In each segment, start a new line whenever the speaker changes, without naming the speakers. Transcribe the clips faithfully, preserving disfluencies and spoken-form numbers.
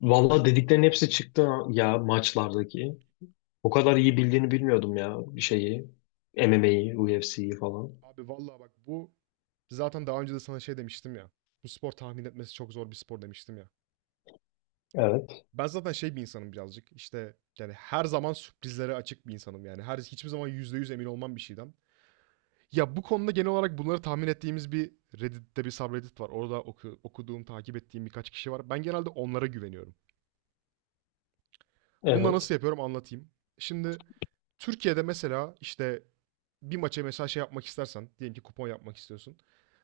Valla dediklerin hepsi çıktı ya maçlardaki. O kadar iyi bildiğini bilmiyordum ya şeyi. M M A'yi, U F C'yi falan.
Abi vallahi bak bu zaten daha önce de sana şey demiştim ya. Bu spor tahmin etmesi çok zor bir spor demiştim ya.
Evet.
Ben zaten şey bir insanım birazcık. İşte yani her zaman sürprizlere açık bir insanım yani. Her hiçbir zaman yüzde yüz emin olmam bir şeyden. Ya bu konuda genel olarak bunları tahmin ettiğimiz bir Reddit'te bir subreddit var. Orada oku- okuduğum, takip ettiğim birkaç kişi var. Ben genelde onlara güveniyorum. Bunu da
Evet.
nasıl yapıyorum anlatayım. Şimdi Türkiye'de mesela işte bir maça mesela şey yapmak istersen, diyelim ki kupon yapmak istiyorsun.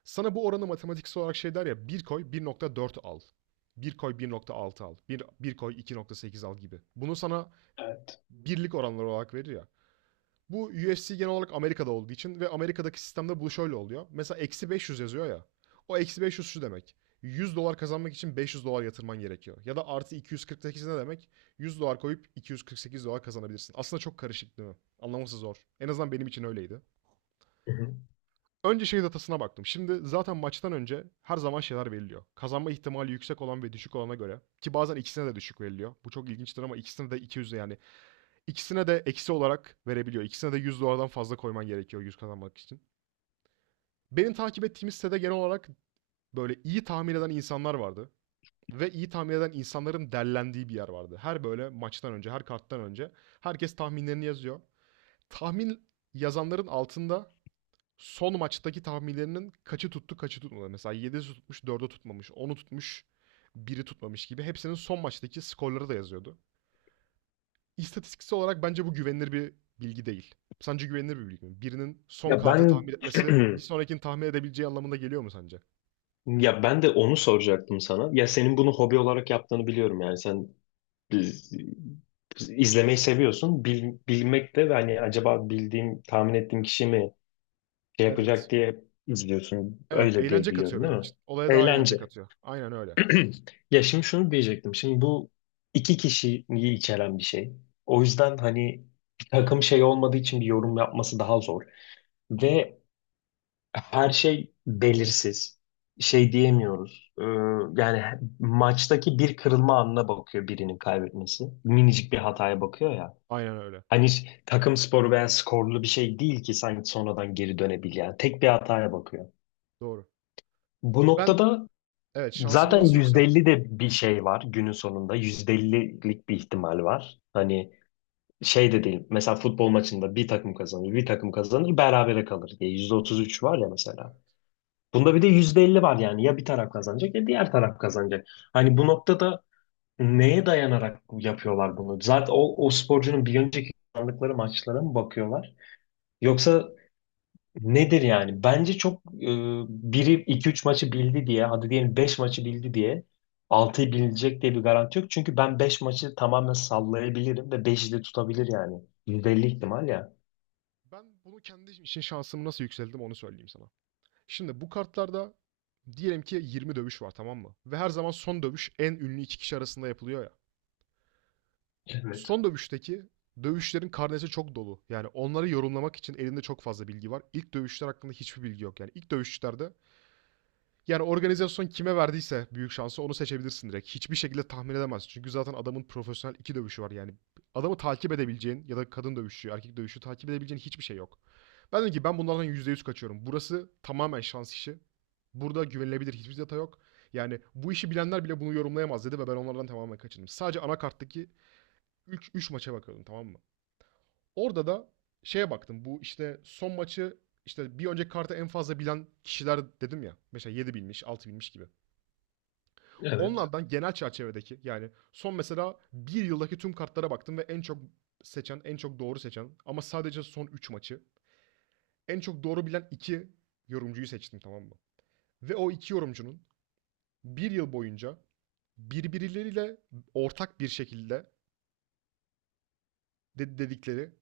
Sana bu oranı matematiksel olarak şey der ya, bir koy bir nokta dört al. Bir koy bir nokta altı al. Bir, bir koy iki nokta sekiz al gibi. Bunu sana
Evet.
birlik oranları olarak verir ya. Bu U F C genel olarak Amerika'da olduğu için ve Amerika'daki sistemde bu şöyle oluyor. Mesela eksi beş yüz yazıyor ya. O eksi beş yüz şu demek. yüz dolar kazanmak için beş yüz dolar yatırman gerekiyor. Ya da artı iki yüz kırk sekiz ne demek? yüz dolar koyup iki yüz kırk sekiz dolar kazanabilirsin. Aslında çok karışık, değil mi? Anlaması zor. En azından benim için öyleydi.
Hı hı.
Önce şey datasına baktım. Şimdi zaten maçtan önce her zaman şeyler veriliyor. Kazanma ihtimali yüksek olan ve düşük olana göre. Ki bazen ikisine de düşük veriliyor. Bu çok ilginçtir ama ikisine de iki yüz yani İkisine de eksi olarak verebiliyor. İkisine de yüz dolardan fazla koyman gerekiyor yüz kazanmak için. Benim takip ettiğim sitede genel olarak böyle iyi tahmin eden insanlar vardı. Ve iyi tahmin eden insanların derlendiği bir yer vardı. Her böyle maçtan önce, her karttan önce herkes tahminlerini yazıyor. Tahmin yazanların altında son maçtaki tahminlerinin kaçı tuttu, kaçı tutmadı. Mesela yedisi tutmuş, dördü tutmamış, onu tutmuş, biri tutmamış gibi. Hepsinin son maçtaki skorları da yazıyordu. İstatistiksel olarak bence bu güvenilir bir bilgi değil. Sence güvenilir bir bilgi mi? Birinin son
Ya
kartı
ben
tahmin etmesi bir sonrakini tahmin edebileceği anlamına geliyor mu sence?
ya ben de onu soracaktım sana. Ya senin bunu hobi olarak yaptığını biliyorum yani sen biz- biz- izlemeyi seviyorsun. Bil- bilmek de hani acaba bildiğim, tahmin ettiğim kişi mi şey yapacak
Evet.
diye izliyorsun.
Evet,
Öyle diye
eğlence katıyor
biliyorum değil
benim
mi?
için. Olaya daha eğlence
Eğlence.
katıyor. Aynen öyle.
Ya şimdi şunu diyecektim. Şimdi bu iki kişiyi içeren bir şey. O yüzden hani bir takım şey olmadığı için bir yorum yapması daha zor. Ve her şey belirsiz. Şey diyemiyoruz. Ee, yani maçtaki bir kırılma anına bakıyor birinin kaybetmesi. Minicik bir
Aynen
hataya
öyle.
bakıyor ya.
Aynen öyle.
Hani hiç takım sporu veya skorlu bir şey değil ki sanki sonradan geri dönebilen. Tek bir hataya bakıyor.
Doğru.
Bu
Ben
noktada
evet, şansımı
zaten
nasıl
yüzde elli
yükselttim?
de bir şey var günün sonunda. yüzde ellilik bir ihtimal var. Hani şey de değil. Mesela futbol maçında bir takım kazanır, bir takım kazanır, berabere kalır diye. Yüzde otuz üç var ya mesela. Bunda bir de yüzde elli var yani. Ya bir taraf kazanacak ya diğer taraf kazanacak. Hani bu noktada neye dayanarak yapıyorlar bunu? Zaten o, o sporcunun bir önceki kazandıkları maçlara mı bakıyorlar? Yoksa nedir yani? Bence çok e, biri iki üç maçı bildi diye, hadi diyelim beş maçı bildi diye altıyı bilecek diye bir garanti yok. Çünkü ben beş maçı tamamen sallayabilirim ve beşi de tutabilir yani. yüzde elli
Evet.
ihtimal ya.
Ben bunu kendi için şansımı nasıl yükselttim onu söyleyeyim sana. Şimdi bu kartlarda diyelim ki yirmi dövüş var, tamam mı? Ve her zaman son dövüş en ünlü iki kişi arasında yapılıyor ya.
Evet,
Son dövüşteki dövüşlerin karnesi çok dolu. Yani onları yorumlamak için elinde çok fazla bilgi var. İlk dövüşler hakkında hiçbir bilgi yok. Yani ilk dövüşçülerde yani organizasyon kime verdiyse büyük şansı onu seçebilirsin direkt. Hiçbir şekilde tahmin edemezsin. Çünkü zaten adamın profesyonel iki dövüşü var. Yani adamı takip edebileceğin ya da kadın dövüşü, erkek dövüşü takip edebileceğin hiçbir şey yok. Ben dedim ki ben bunlardan yüzde yüz kaçıyorum. Burası tamamen şans işi. Burada güvenilebilir hiçbir data yok. Yani bu işi bilenler bile bunu yorumlayamaz dedi ve ben onlardan tamamen kaçındım. Sadece anakarttaki üç üç maça bakıyordum, tamam mı? Orada da şeye baktım. Bu işte son maçı işte bir önceki kartı en fazla bilen kişiler dedim ya. Mesela yedi bilmiş, altı bilmiş gibi.
evet.
Onlardan genel çerçevedeki yani son mesela bir yıldaki tüm kartlara baktım ve en çok seçen, en çok doğru seçen ama sadece son üç maçı en çok doğru bilen iki yorumcuyu seçtim, tamam mı? Ve o iki yorumcunun bir yıl boyunca birbirleriyle ortak bir şekilde dedikleri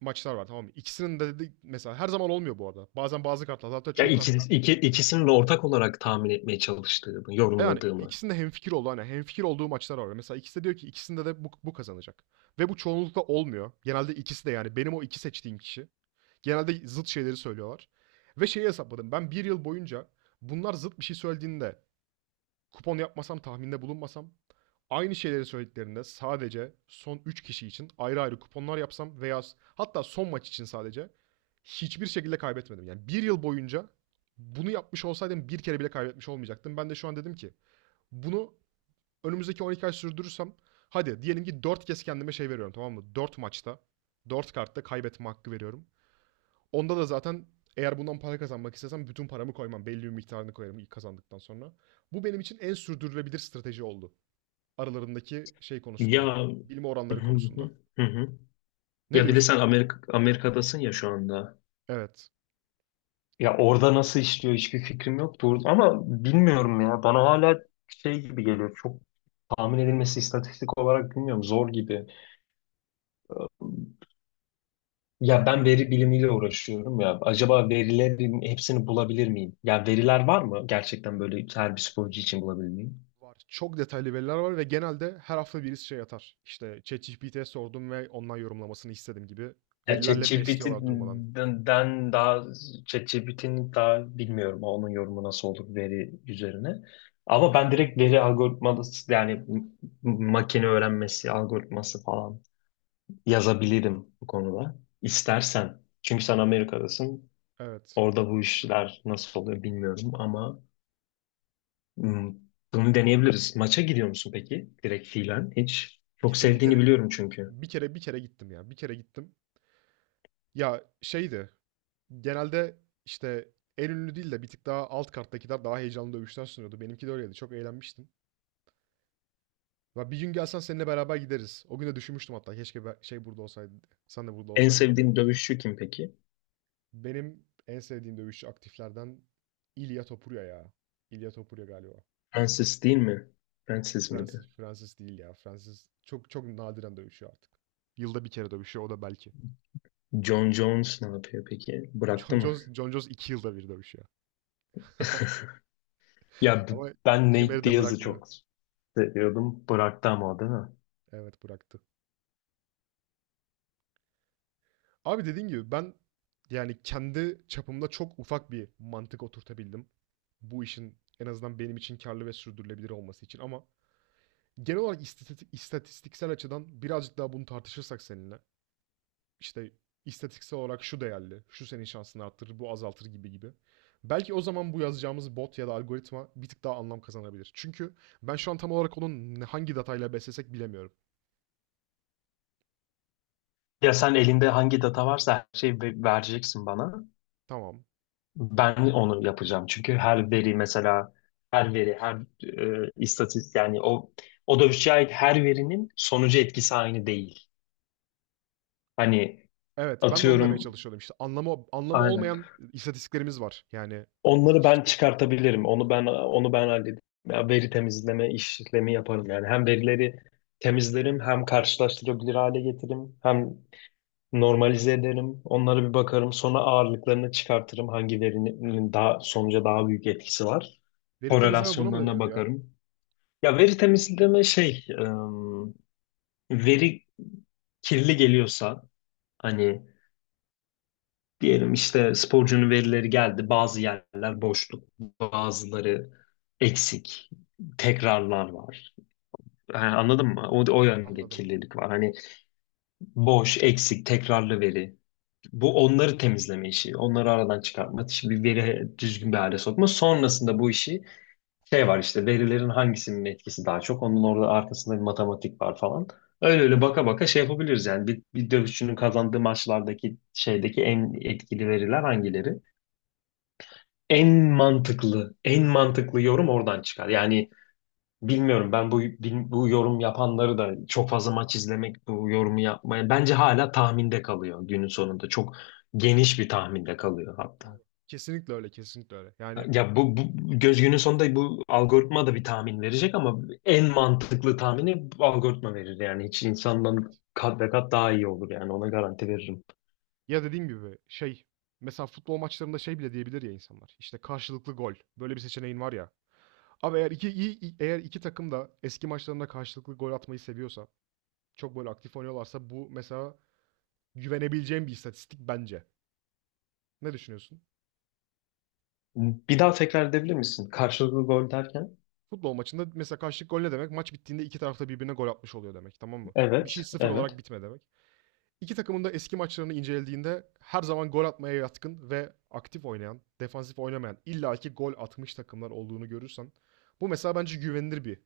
maçlar var, tamam mı? İkisinin de de mesela her zaman olmuyor bu arada. Bazen bazı kartlar, hatta
Ya
çoğu
iki,
kartlar.
iki, ikisinin de ortak olarak tahmin etmeye çalıştığımı,
Yani
yorumladığımı.
ikisinde hemfikir oldu. Hani hemfikir olduğu maçlar var. Mesela ikisi de diyor ki ikisinde de bu, bu kazanacak. Ve bu çoğunlukla olmuyor. Genelde ikisi de yani benim o iki seçtiğim kişi. Genelde zıt şeyleri söylüyorlar. Ve şeyi hesapladım. Ben bir yıl boyunca bunlar zıt bir şey söylediğinde kupon yapmasam, tahminde bulunmasam, aynı şeyleri söylediklerinde sadece son üç kişi için ayrı ayrı kuponlar yapsam veya hatta son maç için sadece hiçbir şekilde kaybetmedim. Yani bir yıl boyunca bunu yapmış olsaydım bir kere bile kaybetmiş olmayacaktım. Ben de şu an dedim ki bunu önümüzdeki on iki ay sürdürürsem hadi diyelim ki dört kez kendime şey veriyorum, tamam mı? Dört maçta dört kartta kaybetme hakkı veriyorum. Onda da zaten eğer bundan para kazanmak istesem bütün paramı koymam. Belli bir miktarını koyarım ilk kazandıktan sonra. Bu benim için en sürdürülebilir strateji oldu. Aralarındaki şey
Ya
konusunda. Bilme
hı
oranları
hı,
konusunda.
hı hı.
Ne
Ya bir de
diyorsun?
sen Amerika, Amerika'dasın ya şu anda.
Evet.
Ya orada nasıl işliyor hiçbir fikrim yok. Doğru. Ama bilmiyorum ya. Bana hala şey gibi geliyor. Çok tahmin edilmesi istatistik olarak bilmiyorum. Zor gibi. Ya ben veri bilimiyle uğraşıyorum ya. Acaba verilerin hepsini bulabilir miyim? Ya veriler var mı? Gerçekten böyle her bir sporcu için bulabilir miyim?
Var. Çok detaylı veriler var ve genelde her hafta birisi şey atar. İşte ChatGPT'ye sordum ve ondan yorumlamasını istedim gibi.
Ya
Verilerle besliyorlar durmadan.
ChatGPT'den daha ChatGPT'nin daha bilmiyorum onun yorumu nasıl olur veri üzerine. Ama ben direkt veri algoritması yani m- makine öğrenmesi algoritması falan yazabilirim bu konuda. İstersen. Çünkü sen Amerika'dasın.
Evet.
Orada bu işler nasıl oluyor bilmiyorum ama hmm, bunu deneyebiliriz. Maça gidiyor musun peki? Direkt fiilen hiç. Çok
Gittim bir
sevdiğini
kere
biliyorum çünkü.
bir kere bir kere gittim ya. Bir kere gittim. Ya şeydi. Genelde, işte, en ünlü değil de bir tık daha alt karttakiler daha heyecanlı dövüşler sunuyordu. Benimki de öyleydi. Çok eğlenmiştim. Ya, bir gün gelsen seninle beraber gideriz. O gün de düşünmüştüm hatta keşke be şey burada olsaydı diye, sen de burada
En
olsaydın diye.
sevdiğin dövüşçü kim peki?
Benim en sevdiğim dövüşçü aktiflerden İlya Topuria ya. İlya Topuria galiba.
Francis değil mi? Francis
Francis
miydi?
Francis değil ya. Francis çok çok nadiren dövüşüyor artık. Yılda bir kere dövüşüyor o da belki.
John Jones ne yapıyor peki?
John
Bıraktı mı?
Jones Jon Jones iki yılda bir dövüşüyor.
Ya b-
Ama
ben Nate
kemeri de
Diaz'ı
bırakmıyor.
çok seviyordum. Bıraktı ama o değil mi?
Evet, bıraktı. Abi dediğin gibi ben yani kendi çapımda çok ufak bir mantık oturtabildim. Bu işin en azından benim için karlı ve sürdürülebilir olması için ama genel olarak istatistik, istatistiksel açıdan birazcık daha bunu tartışırsak seninle işte istatistiksel olarak şu değerli, şu senin şansını arttırır, bu azaltır gibi gibi. Belki o zaman bu yazacağımız bot ya da algoritma bir tık daha anlam kazanabilir. Çünkü ben şu an tam olarak onun hangi datayla beslesek bilemiyorum.
Ya sen elinde hangi data varsa her şeyi ve- vereceksin bana.
Tamam.
Ben onu yapacağım. Çünkü her veri mesela her veri, her e, istatistik yani o o dövüşçüye ait her verinin sonucu etkisi aynı değil. Hani
Evet, ben de onu demeye
atıyorum
çalışıyordum. İşte Anlamı anlamı
aynen.
olmayan istatistiklerimiz var. Yani
Onları ben
hiçbir
çıkartabilirim. Onu ben onu ben hallederim. Ya veri temizleme işlemi yaparım yani. Hem verileri temizlerim, hem karşılaştırabilir hale getiririm, hem normalize ederim. Onlara bir bakarım. Sonra ağırlıklarını çıkartırım. Hangi verinin daha sonuca daha büyük etkisi var,
veri temizleme buna mı
korelasyonlarına
deniyordu ya?
bakarım. Ya veri temizleme şey, ım, veri kirli geliyorsa hani diyelim işte sporcunun verileri geldi, bazı yerler boşluk, bazıları eksik, tekrarlar var. Yani anladın mı? O, o yönde
Anladım.
kirlilik var. Hani boş, eksik, tekrarlı veri. Bu onları temizleme işi, onları aradan çıkartma, işi bir veri düzgün bir hale sokma. Sonrasında bu işi şey var işte verilerin hangisinin etkisi daha çok onun orada arkasında bir matematik var falan. Öyle öyle baka baka şey yapabiliriz yani bir, bir dövüşçünün kazandığı maçlardaki şeydeki en etkili veriler hangileri? En mantıklı, en mantıklı yorum oradan çıkar. Yani bilmiyorum ben bu bil- bu yorum yapanları da çok fazla maç izlemek bu yorumu yapmaya bence hala tahminde kalıyor günün sonunda. Çok geniş bir tahminde kalıyor hatta.
Doğru. Kesinlikle öyle, kesinlikle öyle. Yani
Ya bu, bu göz günün sonunda bu algoritma da bir tahmin verecek ama en mantıklı tahmini bu algoritma verir. Yani hiç insandan
evet.
kat ve kat daha iyi olur yani ona garanti veririm.
Ya dediğim gibi şey mesela futbol maçlarında şey bile diyebilir ya insanlar. İşte karşılıklı gol. Böyle bir seçeneğin var ya. Abi eğer iki iyi iyi- eğer iki takım da eski maçlarında karşılıklı gol atmayı seviyorsa, çok böyle aktif oynuyorlarsa bu mesela güvenebileceğim bir istatistik bence. Ne düşünüyorsun?
Bir daha tekrar edebilir misin? Karşılıklı gol derken?
Futbol maçında mesela karşılık gol ne demek? Maç bittiğinde iki tarafta birbirine gol atmış oluyor demek, tamam mı? Bir şey
Evet,
sıfır olarak
evet,
bitme demek. İki takımın da eski maçlarını incelediğinde her zaman gol atmaya yatkın ve aktif oynayan, defansif oynamayan, illaki gol atmış takımlar olduğunu görürsen bu mesela bence güvenilir bir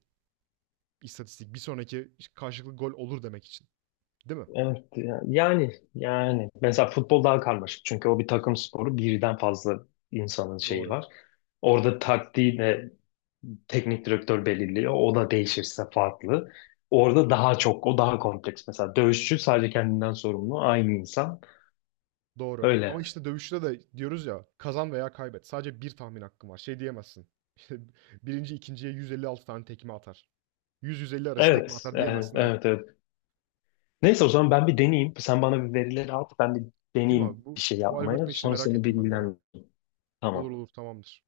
istatistik. Bir sonraki karşılıklı gol olur demek için, değil mi?
evet. Yani, yani mesela futbol daha karmaşık çünkü o bir takım sporu birden fazla insanın şeyi
Doğru.
var. Orada taktiği de teknik direktör belirliyor. O da değişirse farklı. Orada daha çok, o daha kompleks. Mesela dövüşçü sadece kendinden sorumlu, aynı insan.
Doğru. Ama
Öyle.
işte dövüşte de diyoruz ya kazan veya kaybet. Sadece bir tahmin hakkın var. Şey diyemezsin. Birinci ikinciye yüz elli altı tane tekme atar. yüz yüz elli arası tekme
Evet,
atar
evet,
diyemezsin, evet.
evet. evet. Neyse o zaman ben bir deneyeyim. Sen bana bir verileri at, ben bir
Atayım
deneyeyim
abi. Bu,
bir şey
bu
yapmaya.
algoritma işini
Sonra
merak
seni
ettim ben de ya.
bilgilendireyim.
Olur
Tamam.
olur tamamdır.